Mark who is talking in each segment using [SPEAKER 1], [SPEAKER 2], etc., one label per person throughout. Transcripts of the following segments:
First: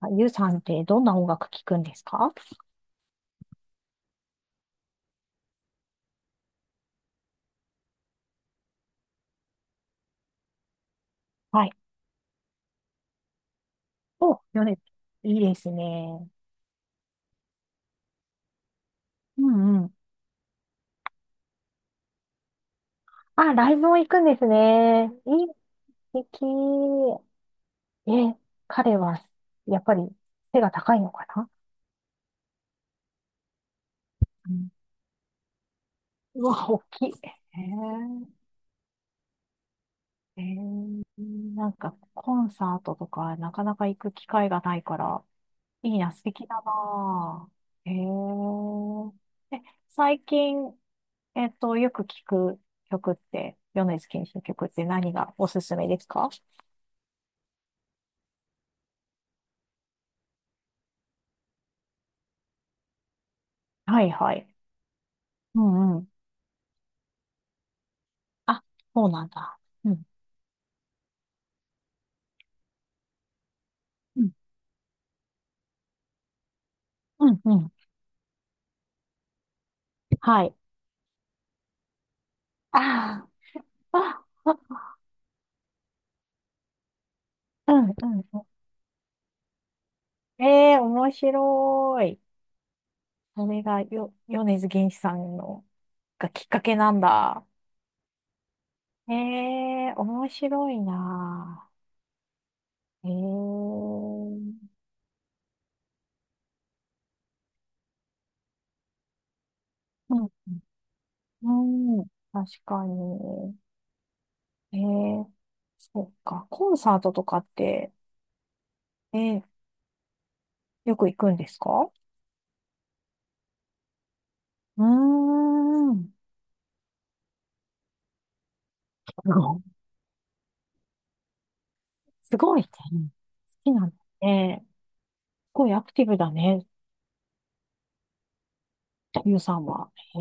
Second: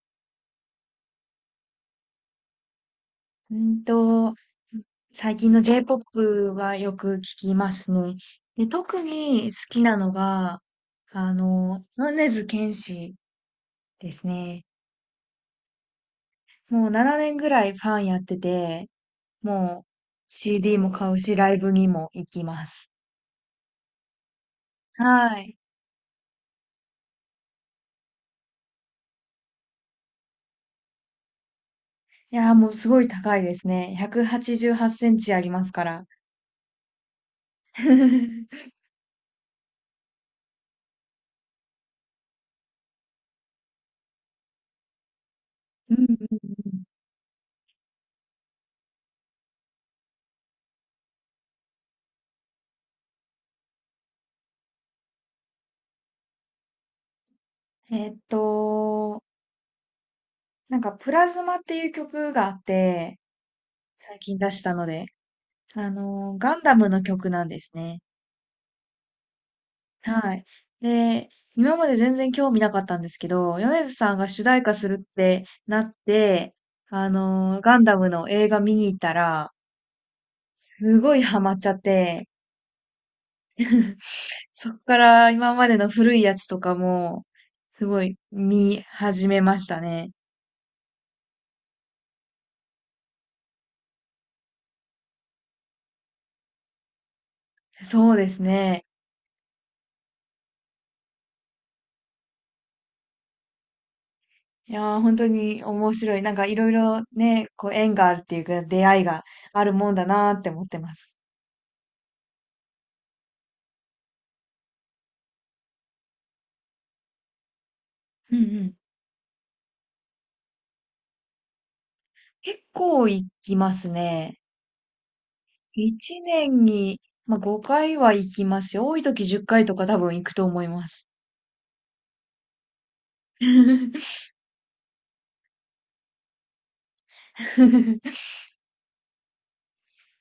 [SPEAKER 1] あゆうさんってどんな音楽聴くんですか？
[SPEAKER 2] うんと、最近の J-POP はよく聞きますね。で、特に好きなのが、
[SPEAKER 1] はい。
[SPEAKER 2] 米津玄師です
[SPEAKER 1] お、
[SPEAKER 2] ね。
[SPEAKER 1] よね。いいですね。
[SPEAKER 2] もう7年ぐらいファンやってて、
[SPEAKER 1] うんう
[SPEAKER 2] もう
[SPEAKER 1] ん。
[SPEAKER 2] CD も買うし、ライブにも行きます。
[SPEAKER 1] あ、ライブも行くんですね。
[SPEAKER 2] は
[SPEAKER 1] いい、
[SPEAKER 2] い。
[SPEAKER 1] 素敵。え、彼は、やっぱり背が高いのかな？
[SPEAKER 2] いやー、もうすごい高いですね。188
[SPEAKER 1] うん。
[SPEAKER 2] センチありますから。
[SPEAKER 1] うわ、大きい。
[SPEAKER 2] う
[SPEAKER 1] へ
[SPEAKER 2] ん
[SPEAKER 1] え、へえ、なんか、コンサートとか、なかなか行く機会がないから、
[SPEAKER 2] う
[SPEAKER 1] いいな、素敵だ
[SPEAKER 2] ん
[SPEAKER 1] なあ。へえ。え、最近、よく聞く曲って、米津玄師の曲って何がおすすめですか？
[SPEAKER 2] うんえーっと、なんか、プラズマっていう曲があって、
[SPEAKER 1] はい
[SPEAKER 2] 最
[SPEAKER 1] は
[SPEAKER 2] 近
[SPEAKER 1] い。
[SPEAKER 2] 出したので、
[SPEAKER 1] うんうん。
[SPEAKER 2] ガンダムの曲なんですね。
[SPEAKER 1] あ、そうなんだ。うん。
[SPEAKER 2] はい。で、今まで全然興味なかったんですけど、米津さん
[SPEAKER 1] う
[SPEAKER 2] が
[SPEAKER 1] ん。
[SPEAKER 2] 主題歌するってなって、
[SPEAKER 1] うんうん。
[SPEAKER 2] ガンダムの映画見に行ったら、
[SPEAKER 1] はい。
[SPEAKER 2] すごいハマっちゃって、
[SPEAKER 1] あー あ、
[SPEAKER 2] そっ
[SPEAKER 1] あ、
[SPEAKER 2] から今までの古いやつとかも、
[SPEAKER 1] うん
[SPEAKER 2] すご
[SPEAKER 1] う
[SPEAKER 2] い
[SPEAKER 1] んう
[SPEAKER 2] 見始めましたね。
[SPEAKER 1] ん。ええー、面白い。それがよ、米津玄師さんの、がきっかけなんだ。
[SPEAKER 2] そうですね。
[SPEAKER 1] ええー、面白いな。ええー、
[SPEAKER 2] いやー、本当に面白い。なんかいろいろね、こう縁があるっていうか、出会いがあるもんだ
[SPEAKER 1] うん、
[SPEAKER 2] なーって思ってます。
[SPEAKER 1] うん、確かに。ええ、そっか。コンサートとかって、
[SPEAKER 2] うんうん。
[SPEAKER 1] えーよく行くんですか？
[SPEAKER 2] 結構行きますね。
[SPEAKER 1] うーん。
[SPEAKER 2] 一年に、まあ、5回は行きますよ。多い時
[SPEAKER 1] す
[SPEAKER 2] 10
[SPEAKER 1] ごい。
[SPEAKER 2] 回とか多分行くと思います。
[SPEAKER 1] すごいね。好きなんだね。すごいアクティブだね。ゆうさんは。へ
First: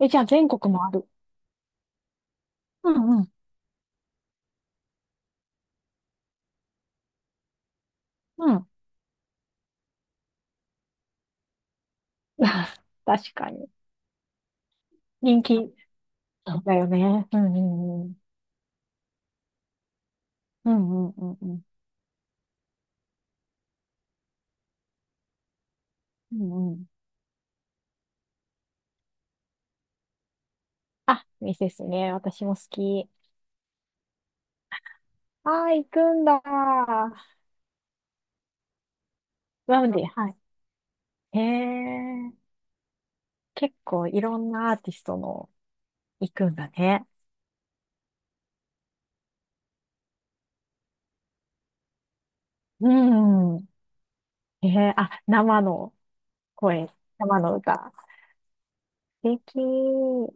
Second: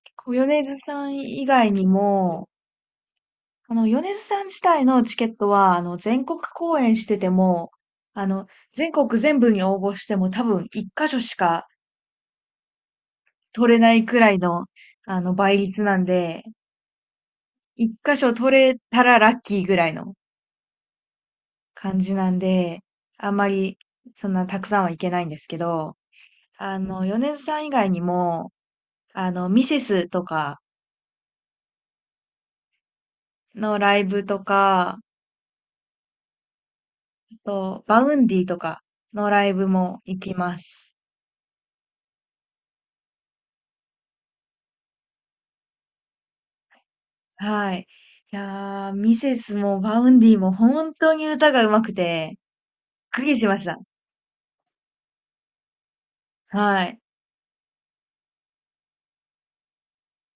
[SPEAKER 1] え。え、じゃあ
[SPEAKER 2] こう
[SPEAKER 1] 全
[SPEAKER 2] 米
[SPEAKER 1] 国
[SPEAKER 2] 津
[SPEAKER 1] もあ
[SPEAKER 2] さ
[SPEAKER 1] る。
[SPEAKER 2] ん以外にも、
[SPEAKER 1] うんうん。
[SPEAKER 2] 米津さん自体のチケットは、全国公演してても、あの、
[SPEAKER 1] うん。
[SPEAKER 2] 全国全部に応募しても多分一箇所しか
[SPEAKER 1] 確かに。
[SPEAKER 2] 取れないくらいの、
[SPEAKER 1] 人
[SPEAKER 2] 倍
[SPEAKER 1] 気
[SPEAKER 2] 率なんで、
[SPEAKER 1] だよね。うんう
[SPEAKER 2] 一
[SPEAKER 1] んう
[SPEAKER 2] 箇
[SPEAKER 1] ん。
[SPEAKER 2] 所取れたらラッキーぐらいの
[SPEAKER 1] うんうんうんうん。
[SPEAKER 2] 感じなんで、あんまりそんなたくさんはいけないんですけど、
[SPEAKER 1] うんうん。
[SPEAKER 2] 米津さん以外にも、ミセスとか
[SPEAKER 1] あ、いいですね。私も好き。
[SPEAKER 2] のライブとか、
[SPEAKER 1] ああ、行くんだ。
[SPEAKER 2] あと、バウンディとかのライブ
[SPEAKER 1] なん
[SPEAKER 2] も
[SPEAKER 1] で、
[SPEAKER 2] 行
[SPEAKER 1] は
[SPEAKER 2] き
[SPEAKER 1] い。
[SPEAKER 2] ます。
[SPEAKER 1] へえ。結構いろんなアーティストの行くんだね。
[SPEAKER 2] はい。いやー、ミセスもバウンディも本当に歌が上手くて、
[SPEAKER 1] う
[SPEAKER 2] びっくりしまし
[SPEAKER 1] ん。
[SPEAKER 2] た。
[SPEAKER 1] あ、生の
[SPEAKER 2] は
[SPEAKER 1] 声、
[SPEAKER 2] い。
[SPEAKER 1] 生の歌。素敵。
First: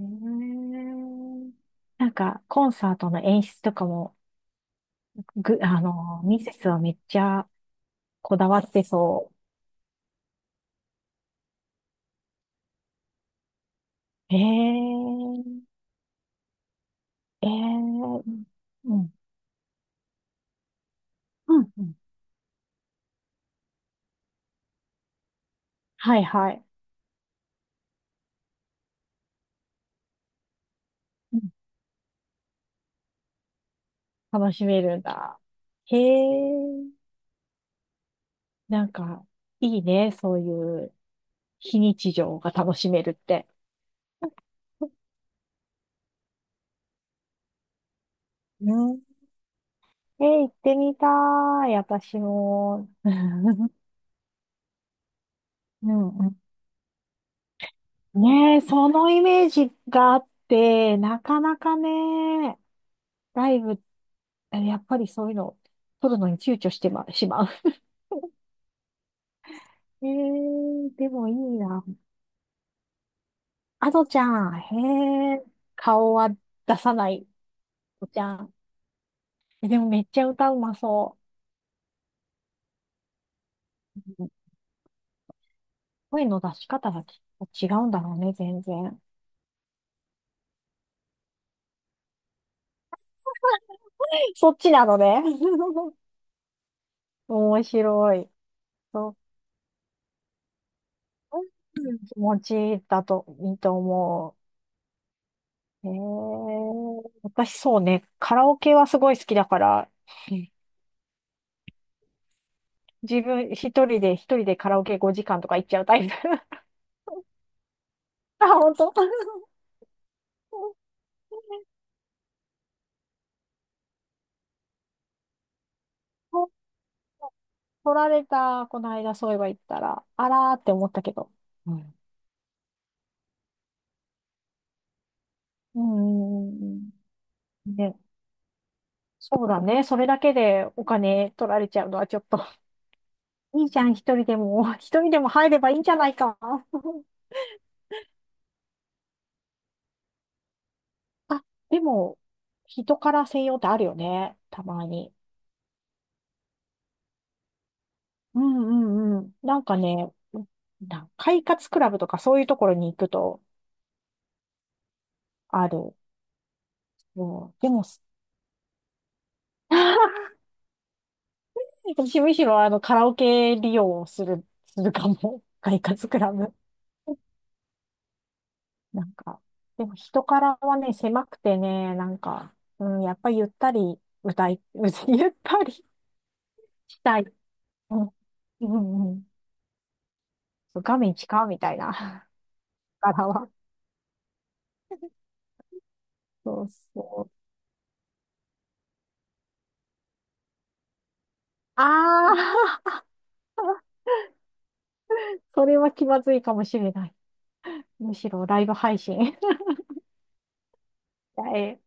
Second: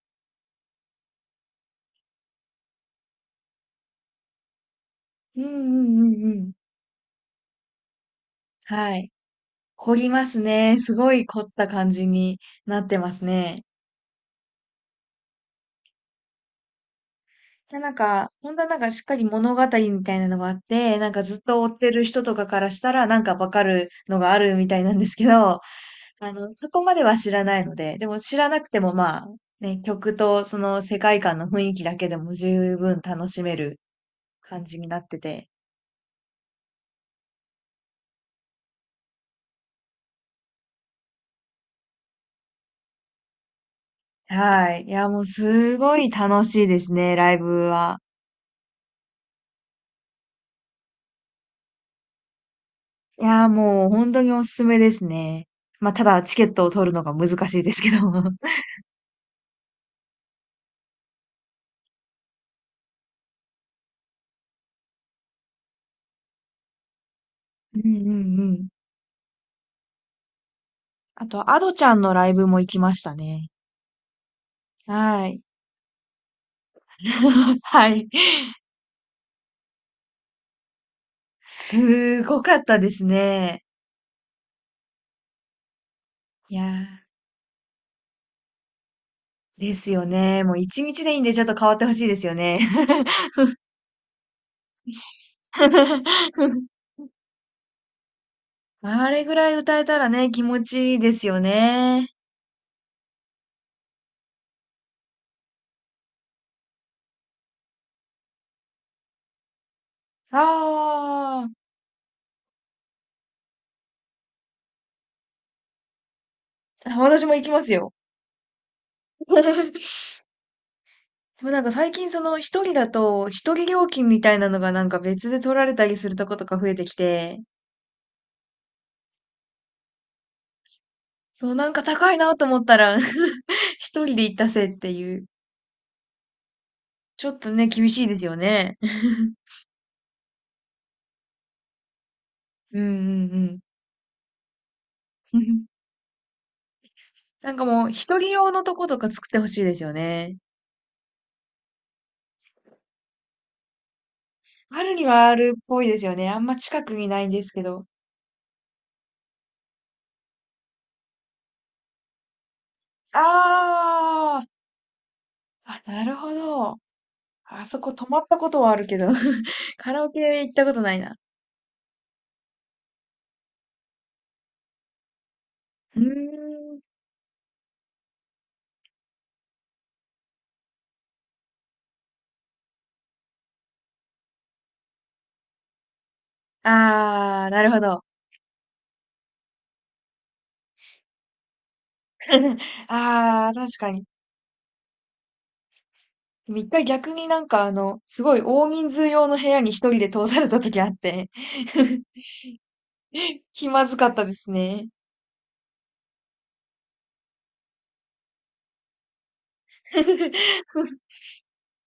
[SPEAKER 1] えー、なんか、コンサートの演出とかも、
[SPEAKER 2] うんうんうんう
[SPEAKER 1] ミ
[SPEAKER 2] ん。
[SPEAKER 1] セスはめっちゃこだわって
[SPEAKER 2] はい。
[SPEAKER 1] そ
[SPEAKER 2] 凝りますね。すごい凝った感じになってますね。
[SPEAKER 1] う。えー、え
[SPEAKER 2] でなん
[SPEAKER 1] ー、
[SPEAKER 2] か、本当はなんか
[SPEAKER 1] う
[SPEAKER 2] しっ
[SPEAKER 1] ん、
[SPEAKER 2] かり物語みたいなのがあって、なんかずっ
[SPEAKER 1] う
[SPEAKER 2] と追
[SPEAKER 1] ん。
[SPEAKER 2] っ
[SPEAKER 1] う
[SPEAKER 2] て
[SPEAKER 1] ん、
[SPEAKER 2] る人とかからしたらなんかわかるのがあるみたいなんですけど、
[SPEAKER 1] はいはい。
[SPEAKER 2] そこまでは知らないので、でも知らなくてもまあ、ね、曲とその世界観
[SPEAKER 1] うん、
[SPEAKER 2] の雰囲気だけでも十分楽しめる
[SPEAKER 1] 楽
[SPEAKER 2] 感
[SPEAKER 1] し
[SPEAKER 2] じ
[SPEAKER 1] め
[SPEAKER 2] にな
[SPEAKER 1] るん
[SPEAKER 2] って
[SPEAKER 1] だ。
[SPEAKER 2] て。
[SPEAKER 1] へえ、なんか、いいね、そういう非日常が楽しめるって。
[SPEAKER 2] はい。いや、もうすごい楽しいですね、ライブは。
[SPEAKER 1] うん。え、行ってみたい、私も。う
[SPEAKER 2] いや、もう本当におすすめですね。
[SPEAKER 1] ん
[SPEAKER 2] まあ、ただ
[SPEAKER 1] う
[SPEAKER 2] チ
[SPEAKER 1] ん、
[SPEAKER 2] ケットを取るのが難しいですけど。う
[SPEAKER 1] ねえ、そのイメージがあって、なかなかね、ライブ、やっぱりそういうの、撮るのに躊躇してしまう。
[SPEAKER 2] んうんうん。
[SPEAKER 1] えー、で
[SPEAKER 2] あ
[SPEAKER 1] もいい
[SPEAKER 2] と、アドち
[SPEAKER 1] な。
[SPEAKER 2] ゃんのライブも行きましたね。
[SPEAKER 1] アドちゃん、
[SPEAKER 2] は
[SPEAKER 1] へ
[SPEAKER 2] い。
[SPEAKER 1] え、顔は出さない、
[SPEAKER 2] は
[SPEAKER 1] アド
[SPEAKER 2] い。
[SPEAKER 1] ちゃん。でもめっちゃ歌うまそ
[SPEAKER 2] すごかったですね。
[SPEAKER 1] う。うん、声の
[SPEAKER 2] い
[SPEAKER 1] 出
[SPEAKER 2] や
[SPEAKER 1] し方が
[SPEAKER 2] ー、
[SPEAKER 1] 違うんだろうね、全然。
[SPEAKER 2] ですよね。もう一日でいいんでちょっと変わってほしいですよね。
[SPEAKER 1] そっちなのね。面白い。
[SPEAKER 2] あ
[SPEAKER 1] そ
[SPEAKER 2] れぐらい歌えたらね、気持ちいいですよ
[SPEAKER 1] う、うん。
[SPEAKER 2] ね。
[SPEAKER 1] 気持ちだといいと思う。私そうね、カラオケはすごい好きだから、う
[SPEAKER 2] あ
[SPEAKER 1] ん、自分一人で、一人でカラオケ5時間とか行っちゃうタイプ。
[SPEAKER 2] あ、私も行きますよ。
[SPEAKER 1] あ、本当。お、
[SPEAKER 2] でもなんか最近その一人だと一人料金みたいなのがなんか別で取られたりするとことか増えてきて、
[SPEAKER 1] 取られた、この間そういえば言ったら、あらーって思ったけど。
[SPEAKER 2] そうなん
[SPEAKER 1] う
[SPEAKER 2] か
[SPEAKER 1] ん。
[SPEAKER 2] 高いなと思ったら 一人で行ったせいっていう。
[SPEAKER 1] うんうん。
[SPEAKER 2] ちょっとね、厳
[SPEAKER 1] ね、
[SPEAKER 2] しいですよね。
[SPEAKER 1] そうだね。それだけでお金取られちゃうのはちょっと、
[SPEAKER 2] うんうんうん。
[SPEAKER 1] いいじゃん、一人でも。一人でも入ればいいん じゃないか。
[SPEAKER 2] なんかもう、一人用のとことか作ってほしいですよね。
[SPEAKER 1] あ、でも、人から専用ってあるよね。た
[SPEAKER 2] あ
[SPEAKER 1] ま
[SPEAKER 2] るに
[SPEAKER 1] に。
[SPEAKER 2] はあるっぽいですよね。あんま近くにないんですけど。
[SPEAKER 1] うんうんうん。なんかね、快活クラブとかそういうところに行くと
[SPEAKER 2] あー
[SPEAKER 1] あ
[SPEAKER 2] あ、
[SPEAKER 1] る。
[SPEAKER 2] なるほど。
[SPEAKER 1] うん、
[SPEAKER 2] あ
[SPEAKER 1] で
[SPEAKER 2] そ
[SPEAKER 1] も、
[SPEAKER 2] こ
[SPEAKER 1] す
[SPEAKER 2] 泊まったことはあるけど、カラオ ケ行ったことないな。
[SPEAKER 1] 私むしろあのカラオケ利用をする、するかも。快
[SPEAKER 2] うー
[SPEAKER 1] 活クラブ。
[SPEAKER 2] ん。
[SPEAKER 1] なんか、でも人からはね、狭くてね、なんか、うん、やっぱゆったり歌い、ゆったりしたい。
[SPEAKER 2] ああ、なるほ
[SPEAKER 1] う
[SPEAKER 2] ど。
[SPEAKER 1] ん、うんうん。そう、画面近かみたいな。柄
[SPEAKER 2] あ
[SPEAKER 1] は。
[SPEAKER 2] あ、確かに。でも
[SPEAKER 1] そう
[SPEAKER 2] 一回逆
[SPEAKER 1] そ
[SPEAKER 2] に
[SPEAKER 1] う。
[SPEAKER 2] なんかあの、すごい大人数用の部屋に一人で通された時あって、
[SPEAKER 1] ああ、
[SPEAKER 2] 気まずかったですね。
[SPEAKER 1] それは気まずいかもしれない。むしろライブ配信。え、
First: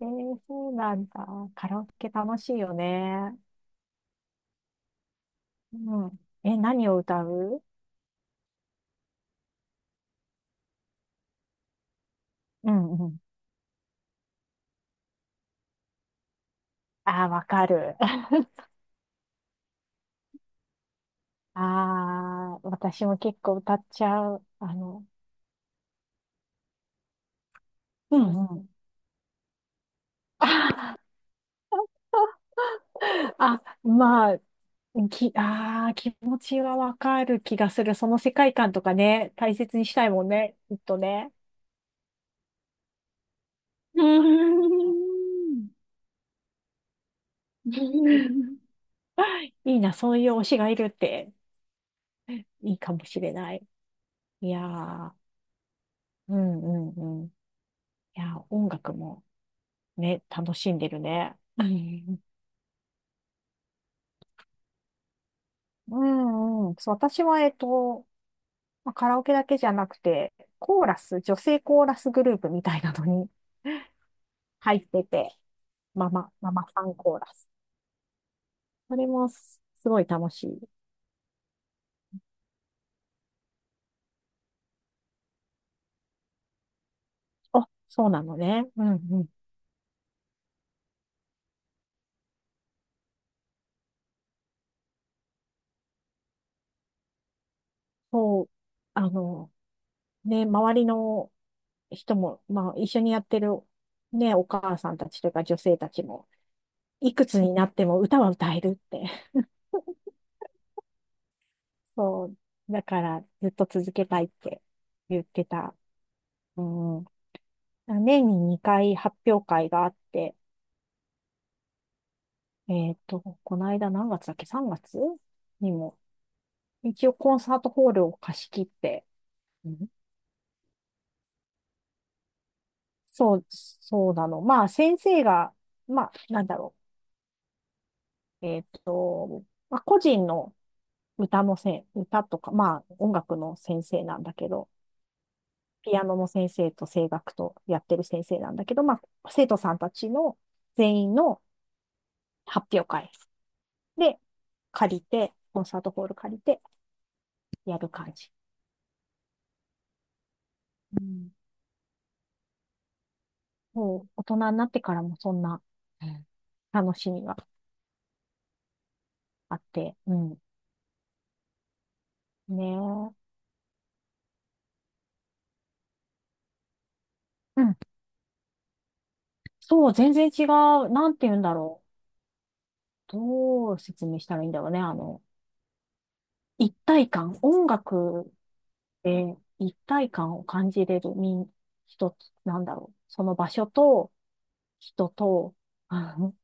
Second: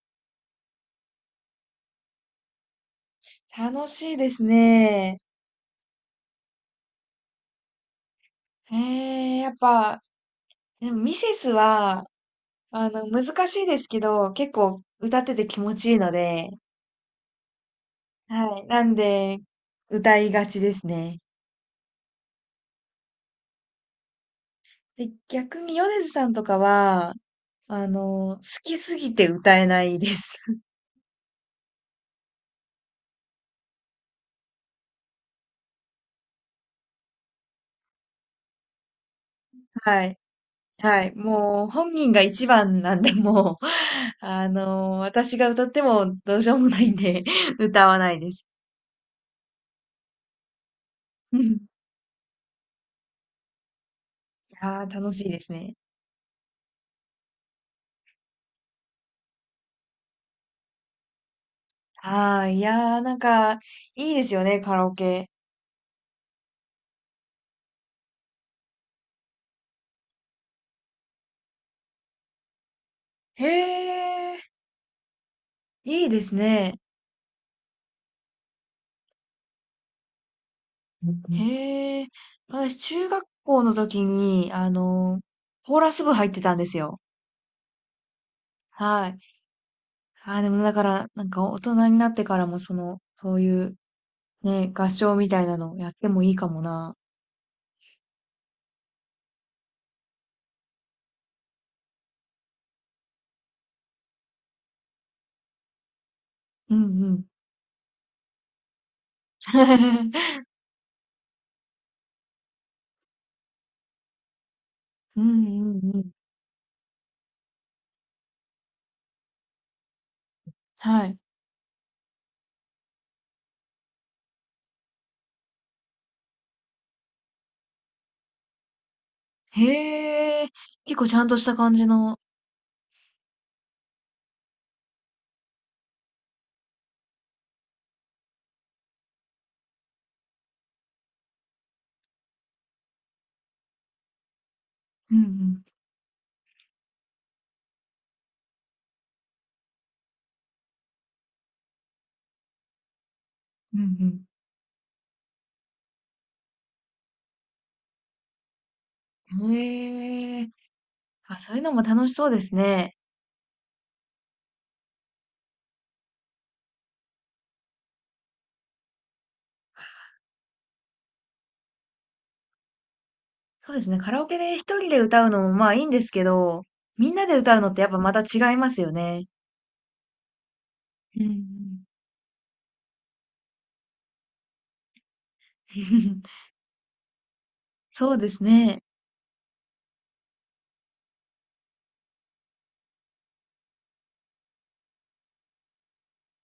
[SPEAKER 1] えー、そうなんだ。カラオケ楽しいよね。
[SPEAKER 2] 楽しいですね。
[SPEAKER 1] うん。え、何を歌う？
[SPEAKER 2] ええ、やっぱ、でもミセスは、
[SPEAKER 1] うんうん。
[SPEAKER 2] 難しいですけど、結構歌ってて気持ちいいので、
[SPEAKER 1] ああ、わかる。
[SPEAKER 2] はい。なんで、歌いがちですね。
[SPEAKER 1] ああ、私も結構歌っちゃう。あの、
[SPEAKER 2] で、逆に米津さんとかは、
[SPEAKER 1] う
[SPEAKER 2] 好
[SPEAKER 1] んうん。
[SPEAKER 2] きすぎて歌えないです。
[SPEAKER 1] あ、まあ、ああ、気持ちはわかる気がする。その世界観とかね、大切 にし
[SPEAKER 2] は
[SPEAKER 1] たい
[SPEAKER 2] い。
[SPEAKER 1] もんね、きっと
[SPEAKER 2] はい。
[SPEAKER 1] ね。
[SPEAKER 2] もう、本人が一番なんで、もう、
[SPEAKER 1] うー
[SPEAKER 2] 私が歌
[SPEAKER 1] ん。
[SPEAKER 2] ってもどうしようもないんで、歌わないです。
[SPEAKER 1] いいな、そういう推しがいるっ て
[SPEAKER 2] あ
[SPEAKER 1] いいかもしれない。いや
[SPEAKER 2] あ
[SPEAKER 1] ー、
[SPEAKER 2] 楽しいですね。
[SPEAKER 1] うんうんうん。いやー、音楽もね、楽しんでるね。うん
[SPEAKER 2] ああ、いやー、なんか、いいですよね、カラオケ。
[SPEAKER 1] うんうん。そう、私は、まあカラオケだけじゃなくて、コーラス、女性コーラスグループみたいなのに
[SPEAKER 2] へえ、
[SPEAKER 1] 入ってて、
[SPEAKER 2] いいです
[SPEAKER 1] ママ
[SPEAKER 2] ね。
[SPEAKER 1] さんコーラス。それもすごい楽しい。
[SPEAKER 2] へえ、私、中学校の時に、コーラス部入ってたんですよ。
[SPEAKER 1] あ、そうなのね。うん
[SPEAKER 2] はい。
[SPEAKER 1] うん。
[SPEAKER 2] ああ、でもだから、なんか大人になってからも、その、そういう、ね、合唱みたいなのやってもいいかもな。
[SPEAKER 1] そう、あの、ね、周りの人も、まあ、一緒にやってる、ね、お母さんたちとか女性たちも、
[SPEAKER 2] うんう
[SPEAKER 1] い
[SPEAKER 2] ん。
[SPEAKER 1] くつになっても歌は歌えるって。そう、だからずっと続けたいって
[SPEAKER 2] う
[SPEAKER 1] 言って
[SPEAKER 2] んう
[SPEAKER 1] た。
[SPEAKER 2] んうん。
[SPEAKER 1] うん。年に2回発表会があって、
[SPEAKER 2] はい。
[SPEAKER 1] この間何月だっけ？ 3 月にも、一応コンサートホールを貸し切って、うん、
[SPEAKER 2] へえ、結構ちゃんとした感じの。
[SPEAKER 1] そう、そうなの。まあ、先生が、まあ、なんだろう。まあ、個人の歌のせん、歌とか、まあ、音楽の先生なんだけど、
[SPEAKER 2] うんうん。
[SPEAKER 1] ピアノの先生と声楽とやってる先生なんだけど、まあ、生徒さんたちの全員の発表会
[SPEAKER 2] う
[SPEAKER 1] で
[SPEAKER 2] ん
[SPEAKER 1] 借りて、コンサートホール借りてやる感じ。
[SPEAKER 2] うん。へえ。
[SPEAKER 1] うん。
[SPEAKER 2] あ、そういうのも楽しそうですね。
[SPEAKER 1] もう、大人になってからもそんなうん楽しみがあって、うん。ねえ。
[SPEAKER 2] そうですね。カラオケで一人で歌うのもまあいいんですけど、みんなで歌う
[SPEAKER 1] う
[SPEAKER 2] のっ
[SPEAKER 1] ん、
[SPEAKER 2] てやっぱまた違いますよね。
[SPEAKER 1] そう、全然違う。なん
[SPEAKER 2] うんう
[SPEAKER 1] て言うんだろ
[SPEAKER 2] ん。
[SPEAKER 1] う。どう説明したらいいんだろうね。あの、一体感。音
[SPEAKER 2] そうで
[SPEAKER 1] 楽
[SPEAKER 2] すね。
[SPEAKER 1] で一体感を感じれる人なんだろう。その場所と人と、あの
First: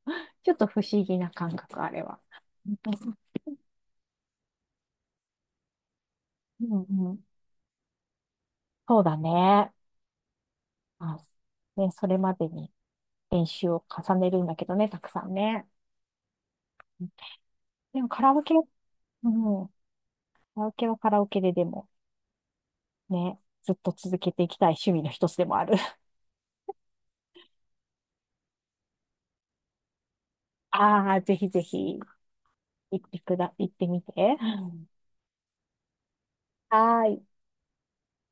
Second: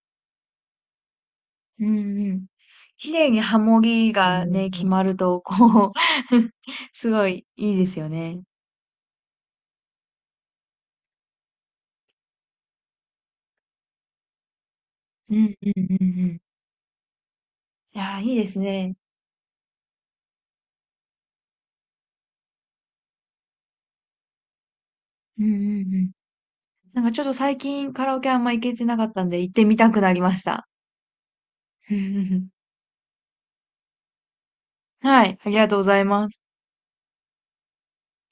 [SPEAKER 1] ちょっと不思議な感覚、
[SPEAKER 2] う
[SPEAKER 1] あ
[SPEAKER 2] ん
[SPEAKER 1] れは。
[SPEAKER 2] うん。
[SPEAKER 1] うん
[SPEAKER 2] 綺麗にハモリがね、決まると、こう
[SPEAKER 1] う
[SPEAKER 2] す
[SPEAKER 1] ん、
[SPEAKER 2] ごいいいですよね。
[SPEAKER 1] そうだね。あ、ね、それまでに練習を重ねるんだけどね、たくさ
[SPEAKER 2] う
[SPEAKER 1] ん
[SPEAKER 2] んう
[SPEAKER 1] ね。
[SPEAKER 2] んうんうん。い
[SPEAKER 1] でも
[SPEAKER 2] やー、
[SPEAKER 1] カ
[SPEAKER 2] い
[SPEAKER 1] ラ
[SPEAKER 2] い
[SPEAKER 1] オ
[SPEAKER 2] で
[SPEAKER 1] ケ、
[SPEAKER 2] す
[SPEAKER 1] うん、カ
[SPEAKER 2] ね。
[SPEAKER 1] ラオケはカラオケででも。ね、ずっと続けていきたい趣味の一つ
[SPEAKER 2] うん
[SPEAKER 1] で
[SPEAKER 2] う
[SPEAKER 1] もある。
[SPEAKER 2] んうん。なんかちょっと最近カラオケあんま行けてなかったんで行ってみたくなりました。
[SPEAKER 1] ああ、ぜひぜひ、行ってみて。
[SPEAKER 2] はい、ありがとうございます。
[SPEAKER 1] はーい。